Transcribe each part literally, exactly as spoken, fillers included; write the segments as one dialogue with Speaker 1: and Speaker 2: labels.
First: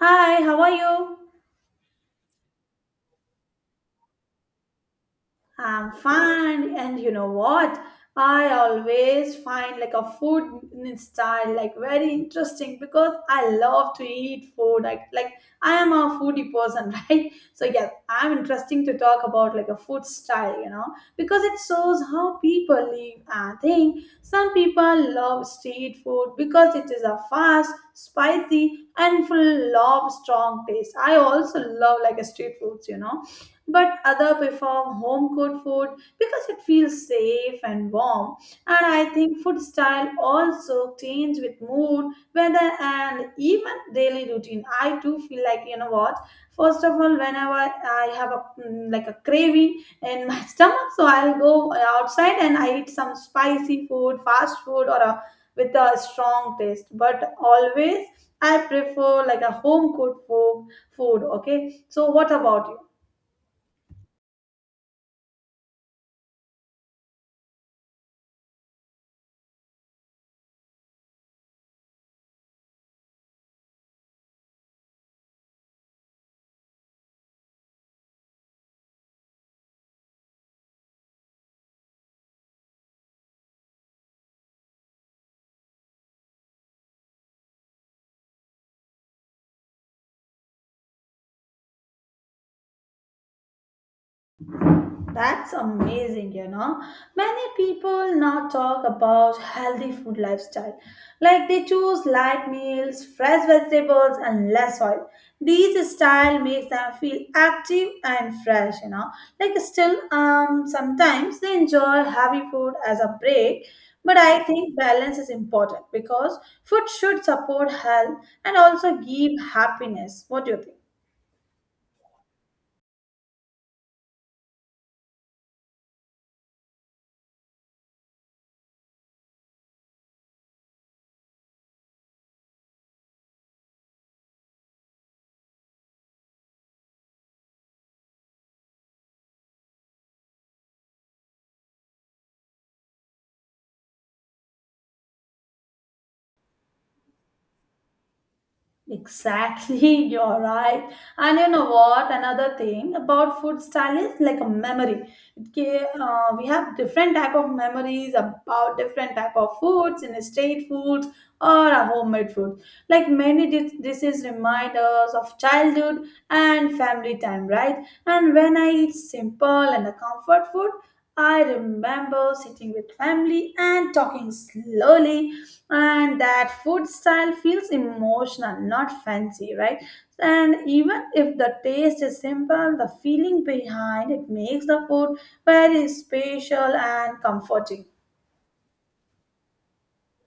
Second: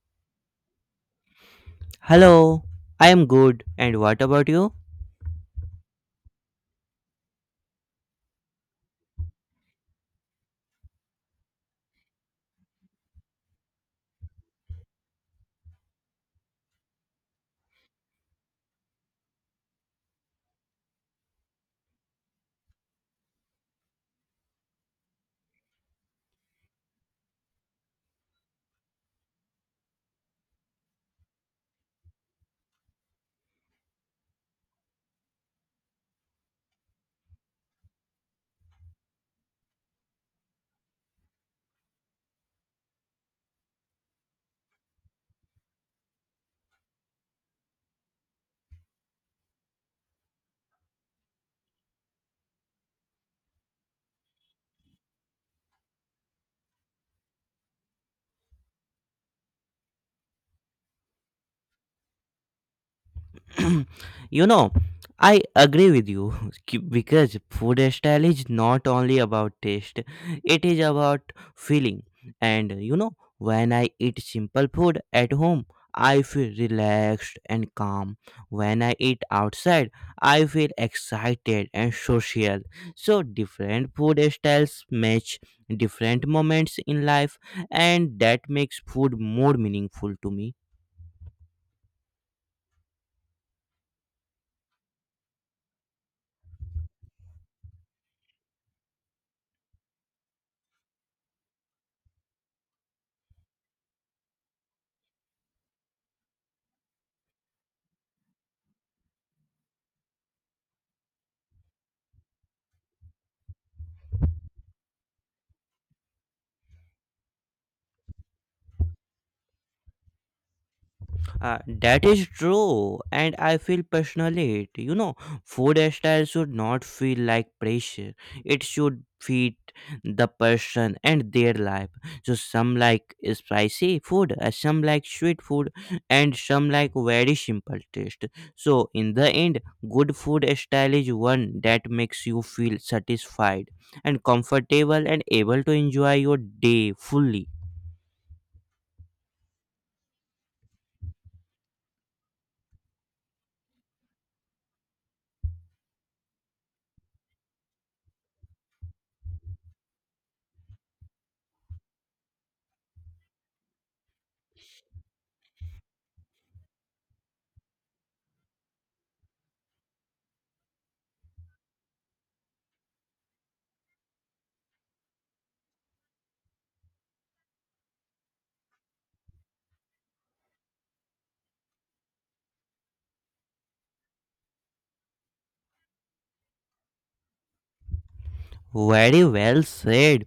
Speaker 1: Hi, how are you?
Speaker 2: Hello, I am good. And what about you?
Speaker 1: I'm fine. And you know what? I always find like a food in style like very interesting because I love to eat food. Like, like I am a foodie person, right? So yes, I'm interesting to talk about like a food style, you know, because it shows how people live and think. Some people love street food because it is a fast, spicy, and full of strong taste. I also love like a street foods, you know but other prefer home cooked food because it feels safe and warm. And I think food style also change with mood, weather, and even daily routine. I do feel like, you know what, first of all, whenever I have a mm, like a craving in my stomach, so I'll go outside and I eat some spicy food, fast food, or a with a strong taste. But always I prefer like a home cooked food food Okay, so what about you?
Speaker 2: You know, I agree with you ki- because food style is not only about taste, it is about feeling. And you know, when I eat simple food at home, I feel relaxed and calm. When I eat outside, I feel excited and social. So, different food styles match different moments in life, and that makes food more meaningful to me.
Speaker 1: That's amazing, you know. Many people now talk about healthy food lifestyle. Like they choose light meals, fresh vegetables, and less oil. These style makes them feel active and fresh, you know. Like still um sometimes they enjoy heavy food as a break, but I think balance is important because food should support health and also give happiness. What do you think?
Speaker 2: Uh, that is true, and I feel passionate. You know, food style should not feel like pressure. It should fit the person and their life. So some like spicy food, uh, some like sweet food, and some like very simple taste. So in the end, good food style is one that makes you feel satisfied and comfortable and able to enjoy your day fully.
Speaker 1: Exactly, you're right. And you know what? Another thing about food style is like a memory. It ca- Uh, we have different type of memories about different type of foods, in street foods or a homemade food. Like many dis- dishes remind us of childhood and family time, right? And when I eat simple and a comfort food, I remember sitting with family and talking slowly, and that food style feels emotional, not fancy, right? And even if the taste is simple, the feeling behind it makes the food very special and comforting.
Speaker 2: Very well said.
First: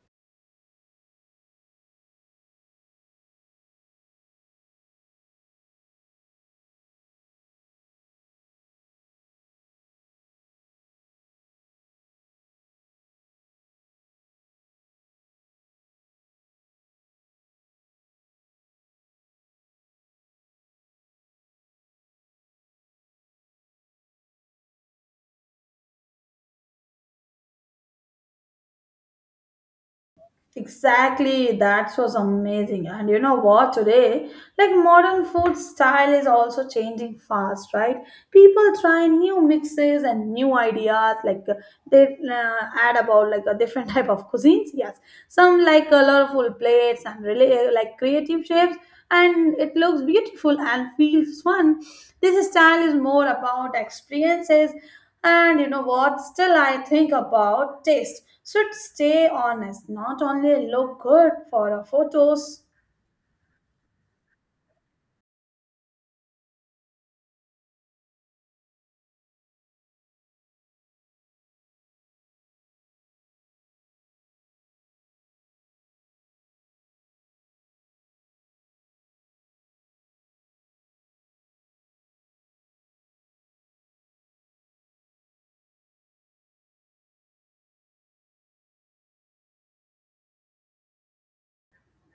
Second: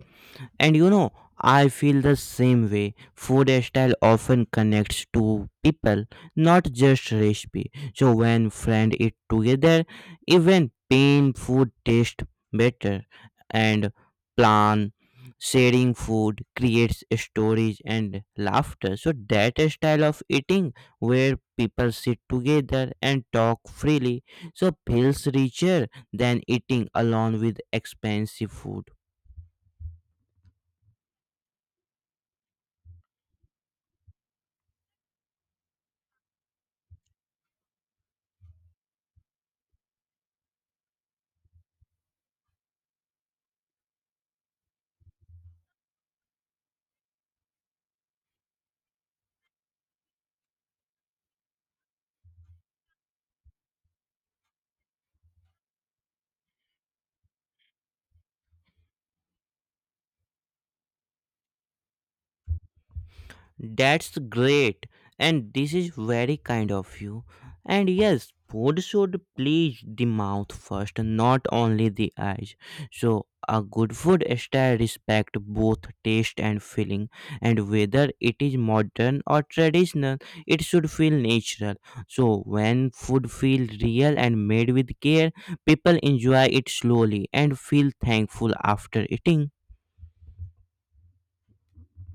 Speaker 2: And you know, I feel the same way. Food style often connects to people, not just recipe. So when friends eat together, even plain food tastes better. And plan sharing food creates stories and laughter. So that style of eating where people sit together and talk freely so feels richer than eating alone with expensive food.
Speaker 1: Exactly, that was amazing. And you know what, today, like modern food style is also changing fast, right? People try new mixes and new ideas, like uh, they uh, add about like a different type of cuisines. Yes, some like colorful plates and really uh, like creative shapes, and it looks beautiful and feels fun. This style is more about experiences, and you know what, still I think about taste should stay honest, not only look good for our photos.
Speaker 2: That's great, and this is very kind of you. And yes, food should please the mouth first, not only the eyes. So, a good food style respect both taste and feeling, and whether it is modern or traditional, it should feel natural. So, when food feels real and made with care, people enjoy it slowly and feel thankful after eating.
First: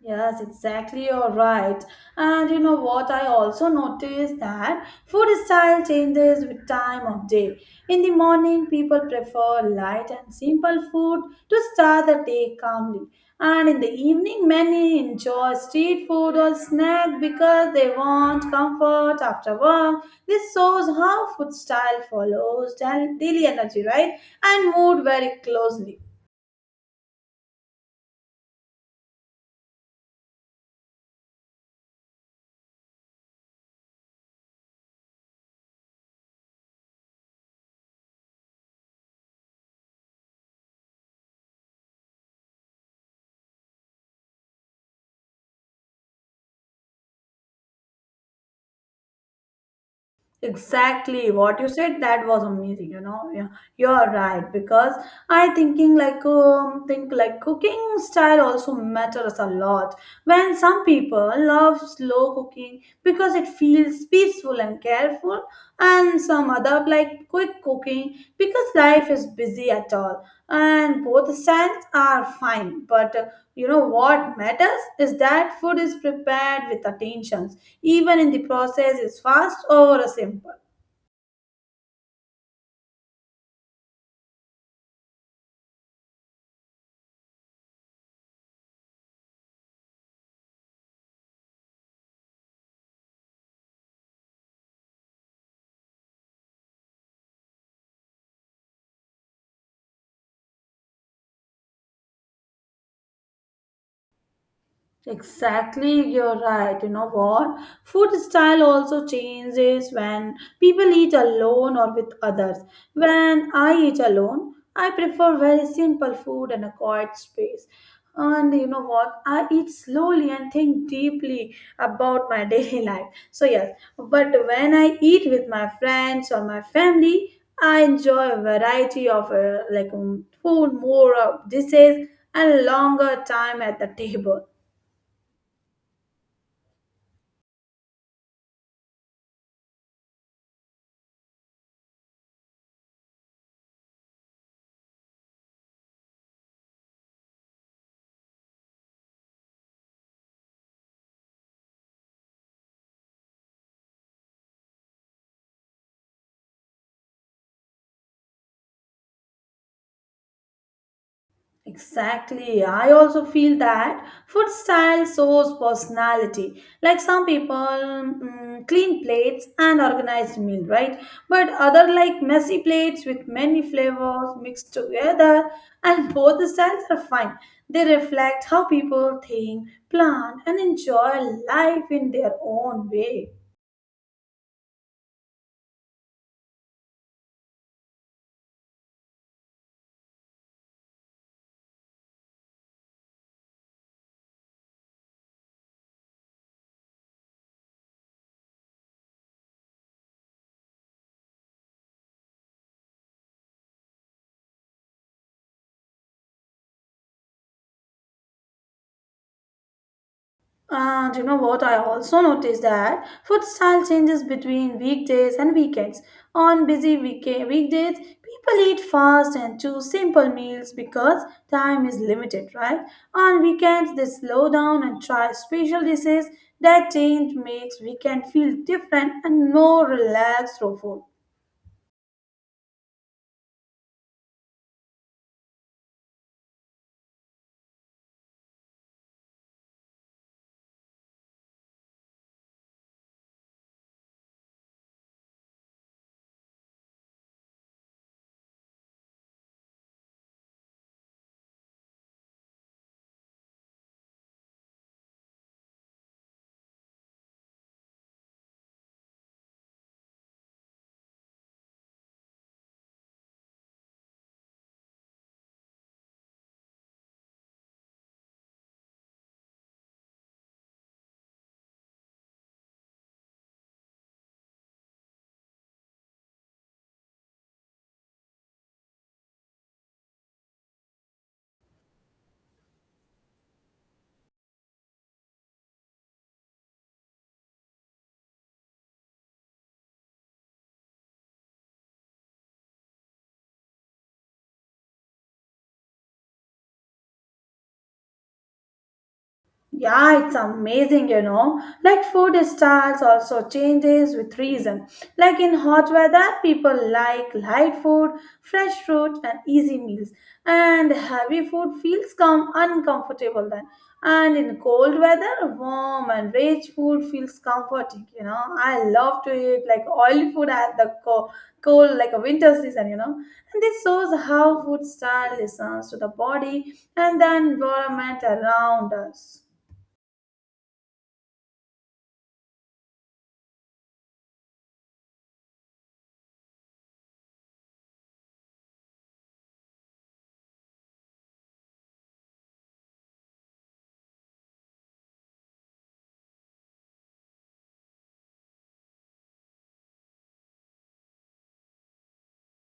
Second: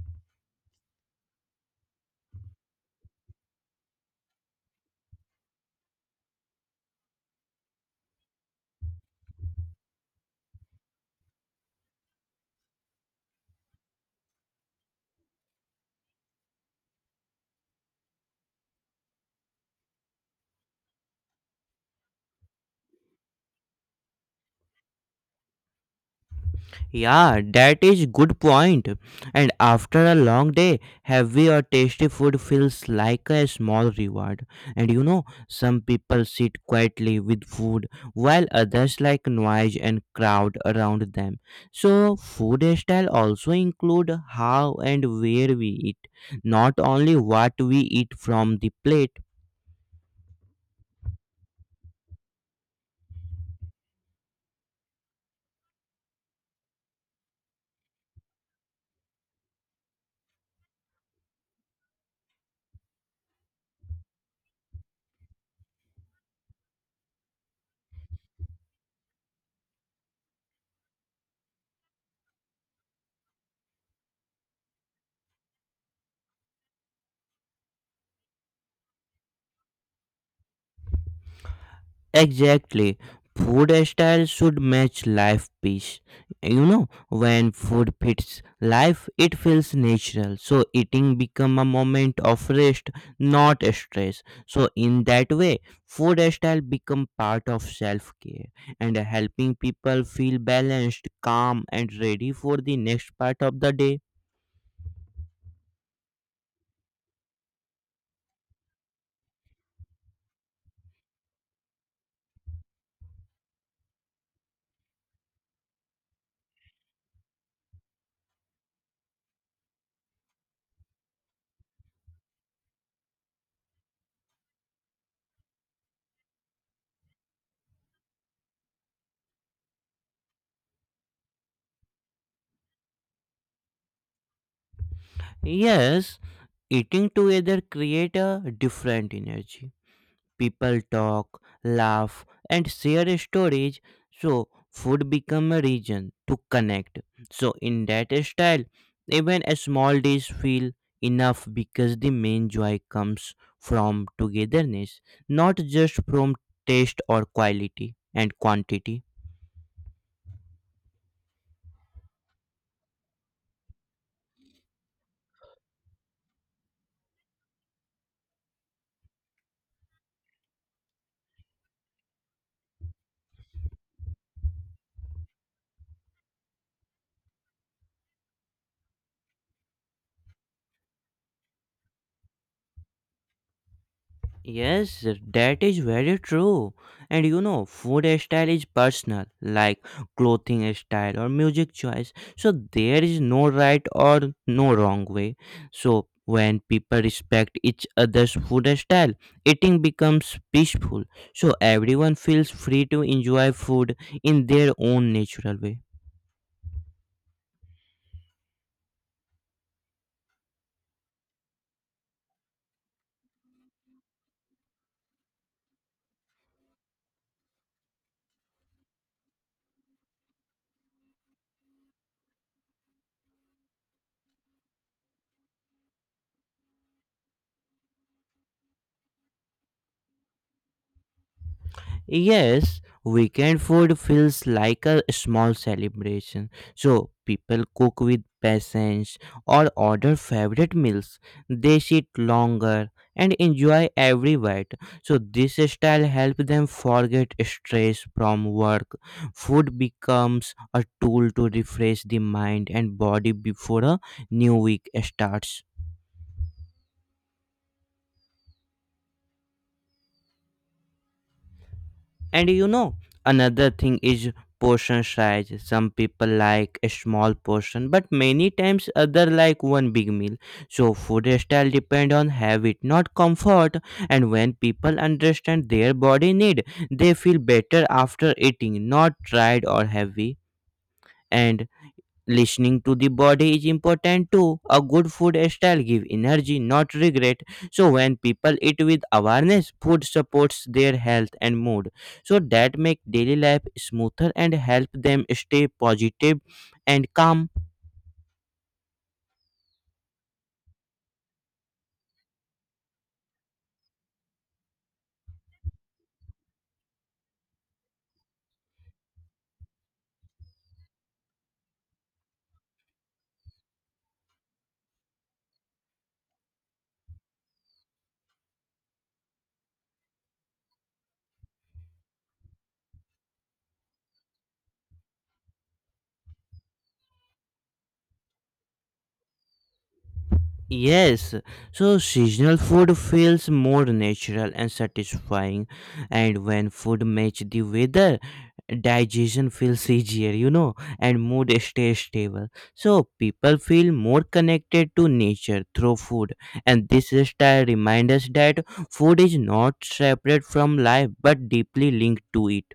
Speaker 1: Yes, exactly. You're right. And you know what? I also noticed that food style changes with time of day. In the morning, people prefer light and simple food to start the day calmly. And in the evening, many enjoy street food or snack because they want comfort after work. This shows how food style follows daily daily energy, right? And mood very closely.
Speaker 2: Yeah, that is good point. And after a long day, heavy or tasty food feels like a small reward. And you know, some people sit quietly with food, while others like noise and crowd around them. So, food style also include how and where we eat, not only what we eat from the plate.
Speaker 1: Exactly what you said. That was amazing. You know, yeah, you're right, because I thinking like um, think like cooking style also matters a lot. When some people love slow cooking because it feels peaceful and careful, and some other like quick cooking because life is busy at all. And both styles are fine, but uh, you know what matters is that food is prepared with attention, even in the process is fast or simple.
Speaker 2: Exactly. Food style should match life piece. You know, when food fits life, it feels natural. So eating become a moment of rest, not stress. So in that way, food style become part of self-care and helping people feel balanced, calm and ready for the next part of the day.
Speaker 1: Exactly, you're right. You know what? Food style also changes when people eat alone or with others. When I eat alone, I prefer very simple food and a quiet space. And you know what? I eat slowly and think deeply about my daily life. So, yes, but when I eat with my friends or my family, I enjoy a variety of uh, like um, food, more of dishes, and longer time at the table.
Speaker 2: Yes, eating together create a different energy. People talk, laugh, and share stories, so food become a reason to connect. So in that style, even a small dish feel enough because the main joy comes from togetherness, not just from taste or quality and quantity.
Speaker 1: Exactly. I also feel that food style shows personality. Like some people mm, clean plates and organized meal, right? But other like messy plates with many flavors mixed together, and both the styles are fine. They reflect how people think, plan, and enjoy life in their own way.
Speaker 2: Yes, that is very true. And you know, food style is personal, like clothing style or music choice. So there is no right or no wrong way. So when people respect each other's food style, eating becomes peaceful. So everyone feels free to enjoy food in their own natural way.
Speaker 1: And you know what? I also noticed that food style changes between weekdays and weekends. On busy week- weekdays, people eat fast and choose simple meals because time is limited, right? On weekends, they slow down and try special dishes. That change makes weekend feel different and more relaxed through food.
Speaker 2: Yes, weekend food feels like a small celebration. So people cook with patience or order favorite meals. They sit longer and enjoy every bite. So this style helps them forget stress from work. Food becomes a tool to refresh the mind and body before a new week starts. And you know, another thing is portion size. Some people like a small portion, but many times other like one big meal. So food style depend on habit, not comfort. And when people understand their body need, they feel better after eating, not tired or heavy. And listening to the body is important too, a good food style give energy not regret. So when people eat with awareness food supports their health and mood, so that make daily life smoother and help them stay positive and calm.
Speaker 1: Yeah, it's amazing, you know. Like food styles also changes with reason. Like in hot weather, people like light food, fresh fruit, and easy meals. And heavy food feels come uncomfortable then. And in cold weather, warm and rich food feels comforting, you know. I love to eat like oily food at the co- cold, like a winter season, you know. And this shows how food style listens to the body and the environment around us.
Speaker 2: Yes, so seasonal food feels more natural and satisfying, and when food match the weather, digestion feels easier, you know, and mood stays stable. So people feel more connected to nature through food, and this style reminds us that food is not separate from life but deeply linked to it.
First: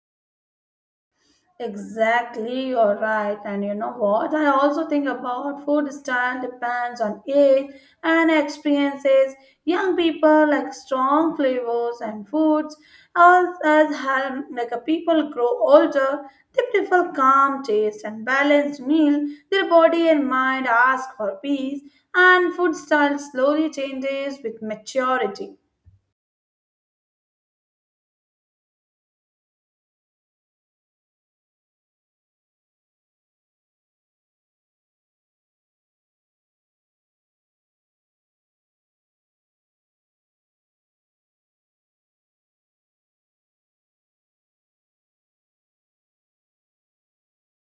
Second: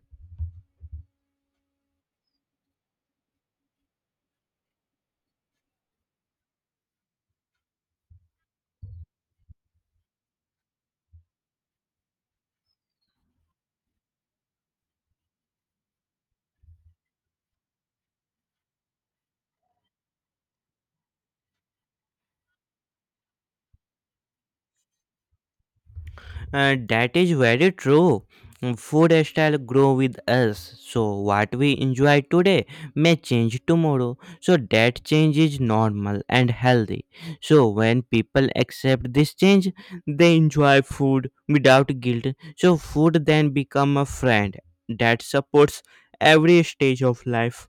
Speaker 1: Exactly, you're right. And you know what? I also think about food style depends on age and experiences. Young people like strong flavors and foods. As as hel- like a people grow older, they prefer calm taste and balanced meal. Their body and mind ask for peace, and food style slowly changes with maturity.
Speaker 2: Uh, that is very true. Mm, Food style grow with us. So what we enjoy today may change tomorrow. So that change is normal and healthy. So when people accept this change, they enjoy food without guilt. So food then become a friend that supports every stage of life.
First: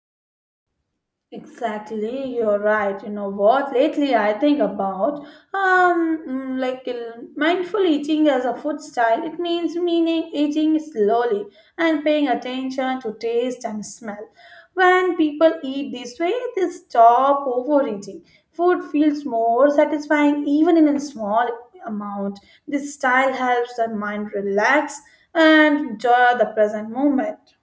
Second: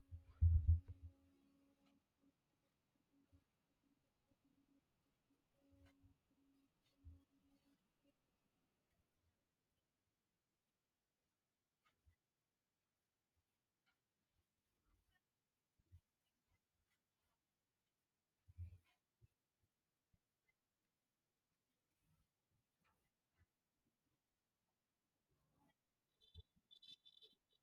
Speaker 1: Exactly, you're right. You know what? Lately, I think about um mm, like uh, mindful eating as a food style. It means meaning eating slowly and paying attention to taste and smell. When people eat this way, they stop overeating. Food feels more satisfying even in a small amount. This style helps the mind relax and enjoy the present moment.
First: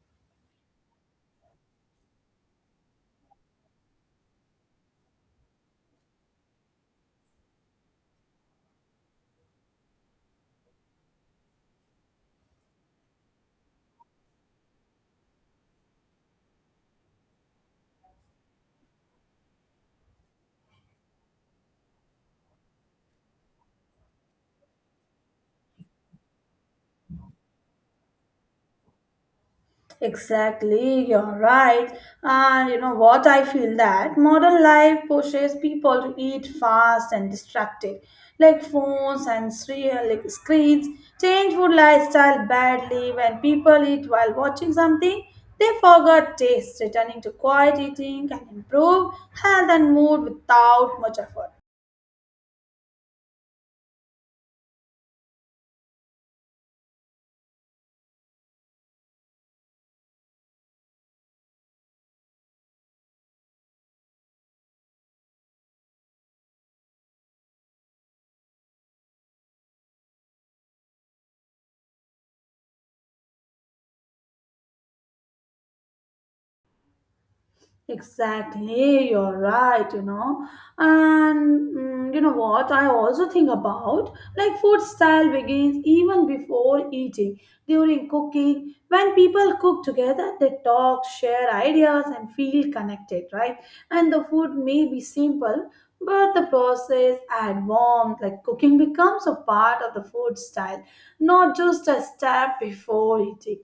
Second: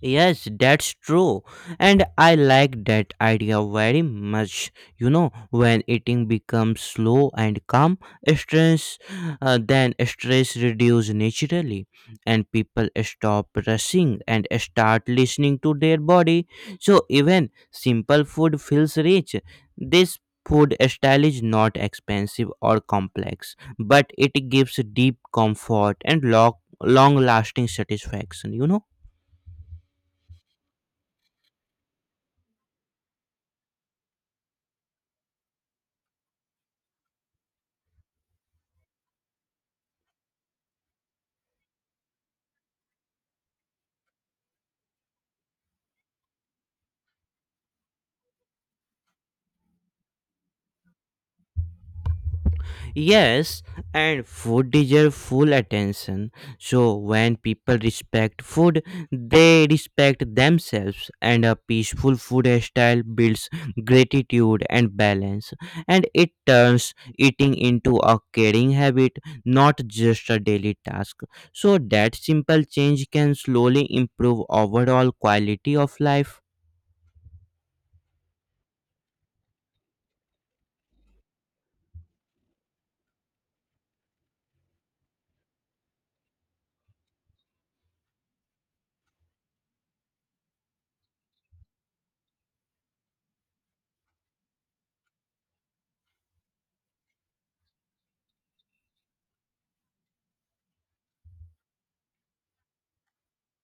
Speaker 2: Yes, that's true. And I like that idea very much. You know, when eating becomes slow and calm, stress uh, then stress reduces naturally and people stop rushing and start listening to their body. So even simple food feels rich. This food style is not expensive or complex, but it gives deep comfort and long long lasting satisfaction, you know.
Speaker 1: Exactly, you're right. And you know what? I feel that modern life pushes people to eat fast and distracted, like phones and serial, like screens. Change food lifestyle badly when people eat while watching something. They forgot taste, returning to quiet eating can improve health and mood without much effort.
Speaker 2: Yes, and food deserves full attention. So when people respect food, they respect themselves, and a peaceful food style builds gratitude and balance, and it turns eating into a caring habit, not just a daily task. So that simple change can slowly improve overall quality of life.
Speaker 1: Exactly, you're right, you know. And mm, you know what? I also think about like food style begins even before eating, during cooking. When people cook together, they talk, share ideas, and feel connected, right? And the food may be simple, but the process add warmth, like cooking becomes a part of the food style, not just a step before eating.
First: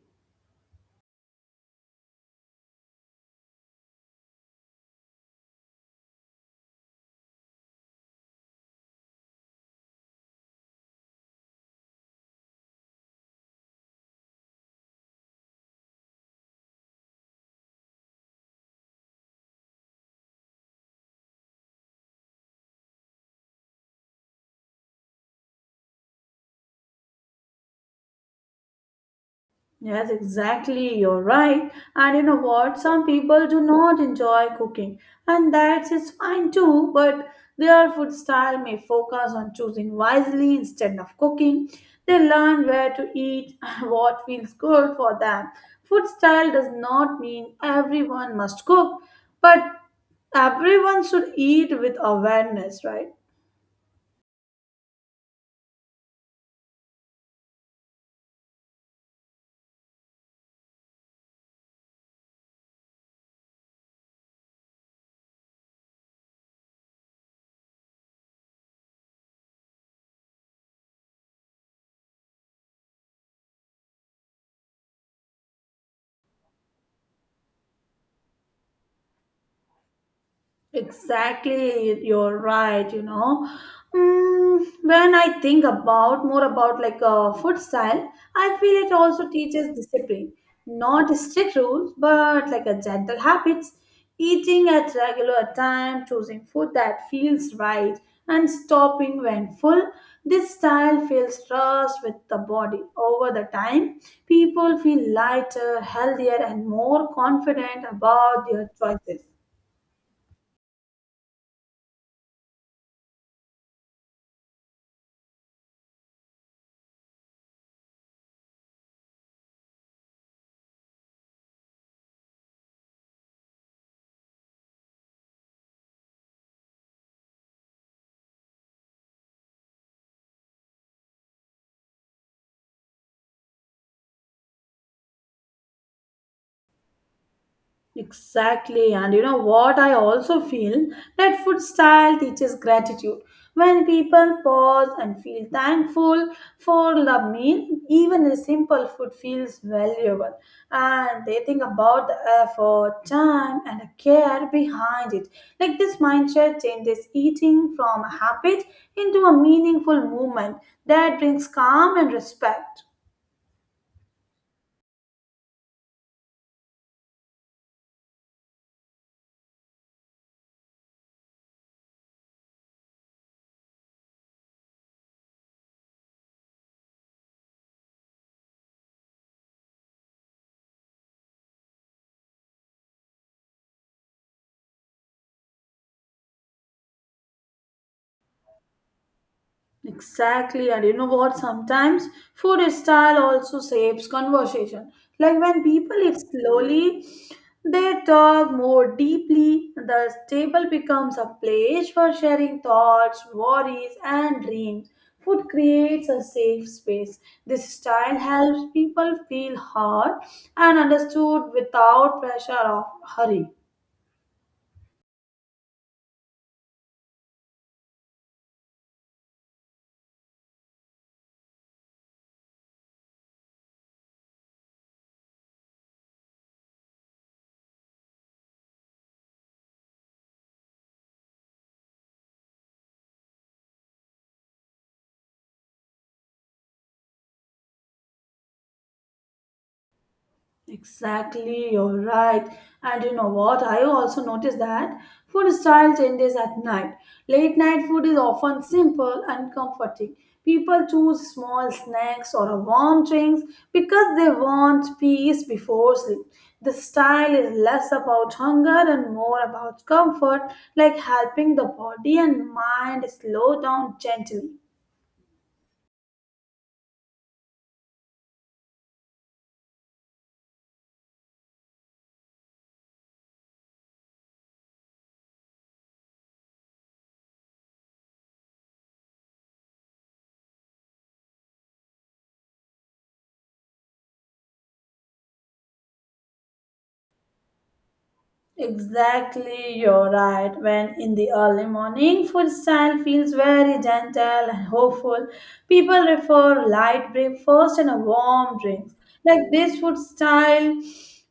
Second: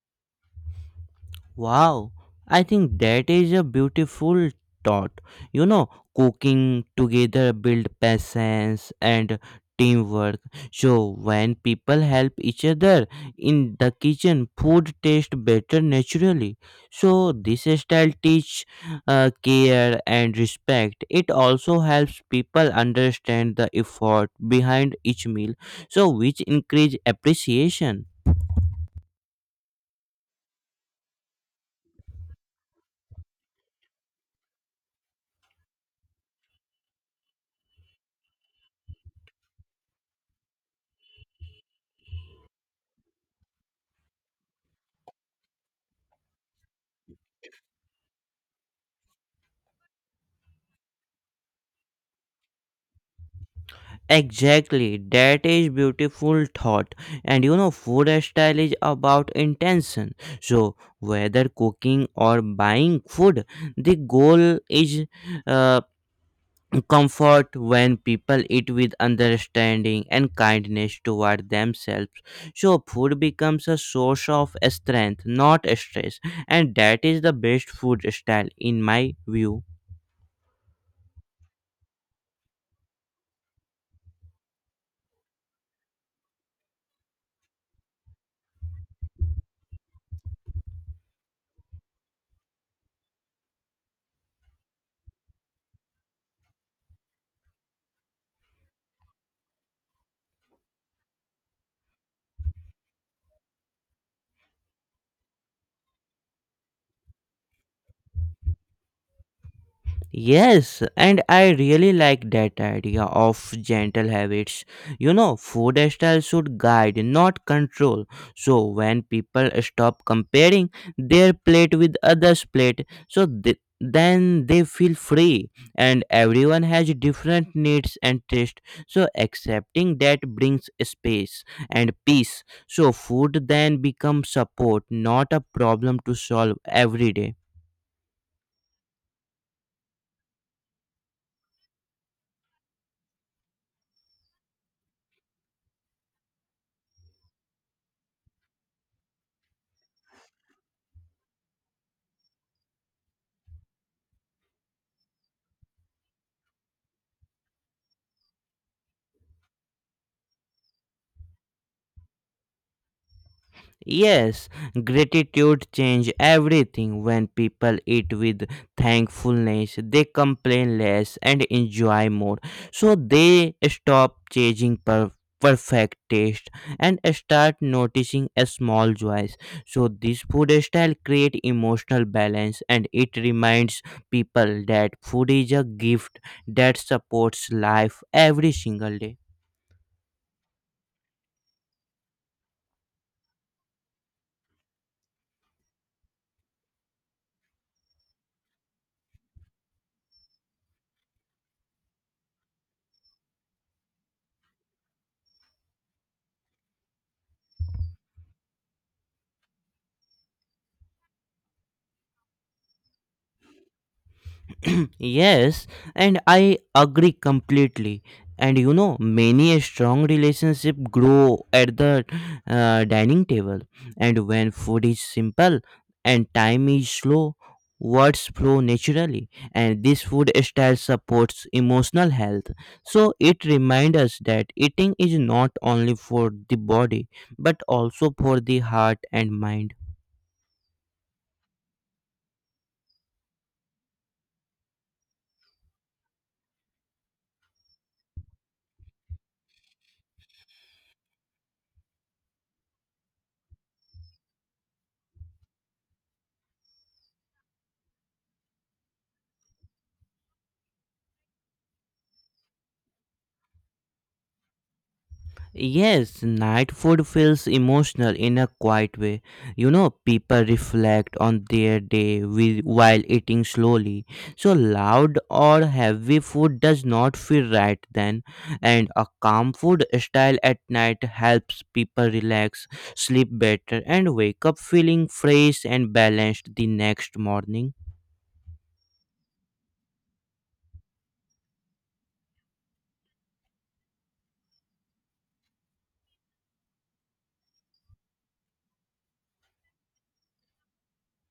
Speaker 2: Wow, I think that is a beautiful thought. You know, cooking together build patience and teamwork. So when people help each other in the kitchen, food tastes better naturally. So this style teach uh, care and respect. It also helps people understand the effort behind each meal, so which increase appreciation.
Speaker 1: Yes, exactly. You're right. And you know what? Some people do not enjoy cooking, and that is is fine too. But their food style may focus on choosing wisely instead of cooking. They learn where to eat and what feels good for them. Food style does not mean everyone must cook, but everyone should eat with awareness, right?
Speaker 2: Exactly, that is beautiful thought. And you know, food style is about intention. So, whether cooking or buying food, the goal is uh, comfort when people eat with understanding and kindness toward themselves. So, food becomes a source of strength, not stress. And that is the best food style, in my view.
Speaker 1: Exactly, you're right, you know. Mm, when I think about more about like a food style, I feel it also teaches discipline. Not strict rules, but like a gentle habits. Eating at regular time, choosing food that feels right, and stopping when full. This style feels trust with the body. Over the time, people feel lighter, healthier, and more confident about their choices.
Speaker 2: Yes, and I really like that idea of gentle habits. You know, food style should guide, not control. So when people stop comparing their plate with others' plate, so th- then they feel free, and everyone has different needs and taste, so accepting that brings space and peace. So food then becomes support, not a problem to solve every day.
Speaker 1: Exactly, and you know what? I also feel that food style teaches gratitude. When people pause and feel thankful for the meal, even a simple food feels valuable, and they think about the effort, time, and the care behind it. Like this mindset changes eating from a habit into a meaningful movement that brings calm and respect.
Speaker 2: Yes, gratitude changes everything. When people eat with thankfulness, they complain less and enjoy more. So they stop chasing per- perfect taste and start noticing a small joys. So this food style create emotional balance and it reminds people that food is a gift that supports life every single day.
Speaker 1: Exactly, and you know what? Sometimes food style also shapes conversation. Like when people eat slowly, they talk more deeply. The table becomes a place for sharing thoughts, worries, and dreams. Food creates a safe space. This style helps people feel heard and understood without pressure or hurry.
Speaker 2: Yes, and I agree completely. And you know, many a strong relationship grow at the uh, dining table. And when food is simple and time is slow, words flow naturally. And this food style supports emotional health. So it reminds us that eating is not only for the body but also for the heart and mind.
Speaker 1: Exactly, you're right. And you know what? I also noticed that food style changes at night. Late night food is often simple and comforting. People choose small snacks or a warm drinks because they want peace before sleep. The style is less about hunger and more about comfort, like helping the body and mind slow down gently.
Speaker 2: Yes, night food feels emotional in a quiet way. You know, people reflect on their day with, while eating slowly. So, loud or heavy food does not feel right then. And a calm food style at night helps people relax, sleep better, and wake up feeling fresh and balanced the next morning.
Speaker 1: Exactly, you're right. When in the early morning, food style feels very gentle and hopeful. People prefer light breakfast and a warm drink. Like this food style,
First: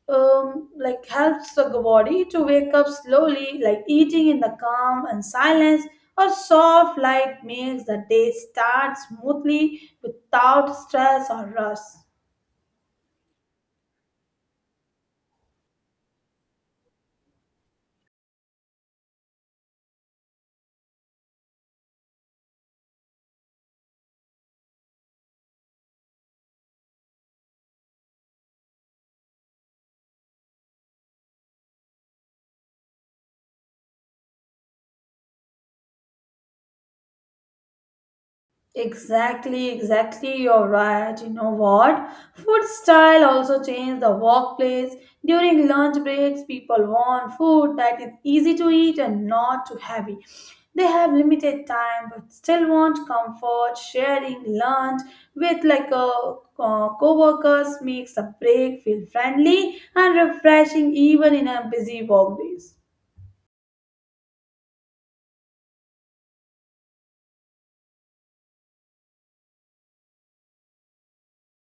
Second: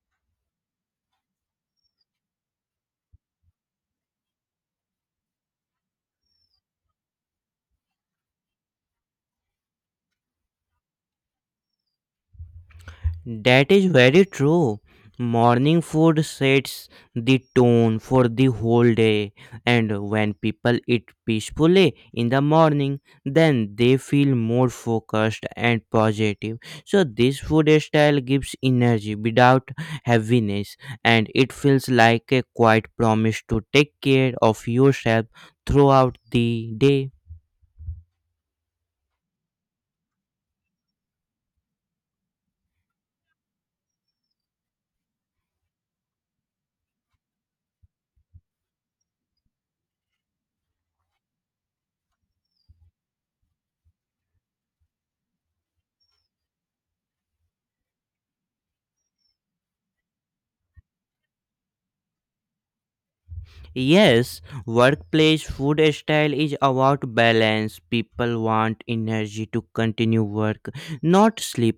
Speaker 1: um, like helps the body to wake up slowly. Like eating in the calm and silence or soft light makes the day start smoothly without stress or rush.
Speaker 2: That is very true. Morning food sets the tone for the whole day, and when people eat peacefully in the morning, then they feel more focused and positive. So, this food style gives energy without heaviness, and it feels like a quiet promise to take care of yourself throughout the day.
Speaker 1: Exactly, exactly. You're right. You know what? Food style also changed the workplace. During lunch breaks, people want food that is easy to eat and not too heavy. They have limited time but still want comfort. Sharing lunch with like a uh, co-workers makes a break feel friendly and refreshing even in a busy workdays.
Speaker 2: Yes, workplace food style is about balance. People want energy to continue work, not sleep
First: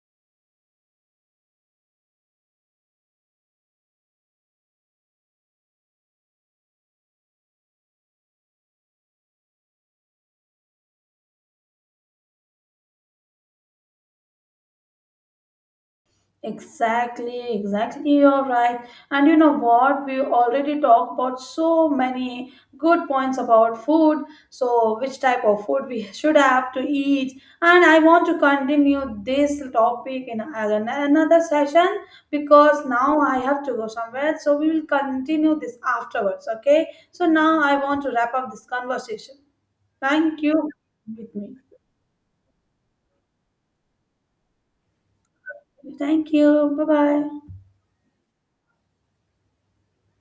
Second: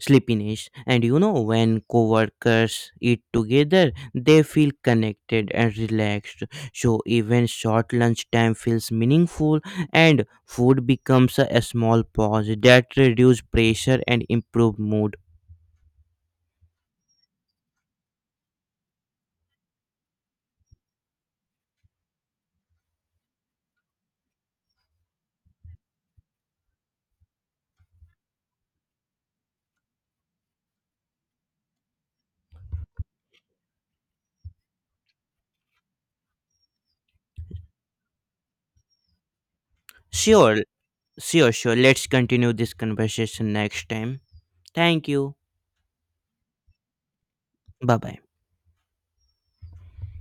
Speaker 2: sleepiness. And you know, when coworkers eat together, they feel connected and relaxed. So even short lunch time feels meaningful, and food becomes a a small pause that reduce pressure and improve mood.
Speaker 1: Exactly, exactly. You're right. And you know what? We already talked about so many good points about food. So, which type of food we should have to eat. And I want to continue this topic in an- another session because now I have to go somewhere. So, we will continue this afterwards. Okay. So, now I want to wrap up this conversation. Thank
Speaker 2: Sure,
Speaker 1: you with me.
Speaker 2: sure, sure. Let's continue this conversation next time. Thank you.
Speaker 1: Thank you. Bye bye.
Speaker 2: Bye bye.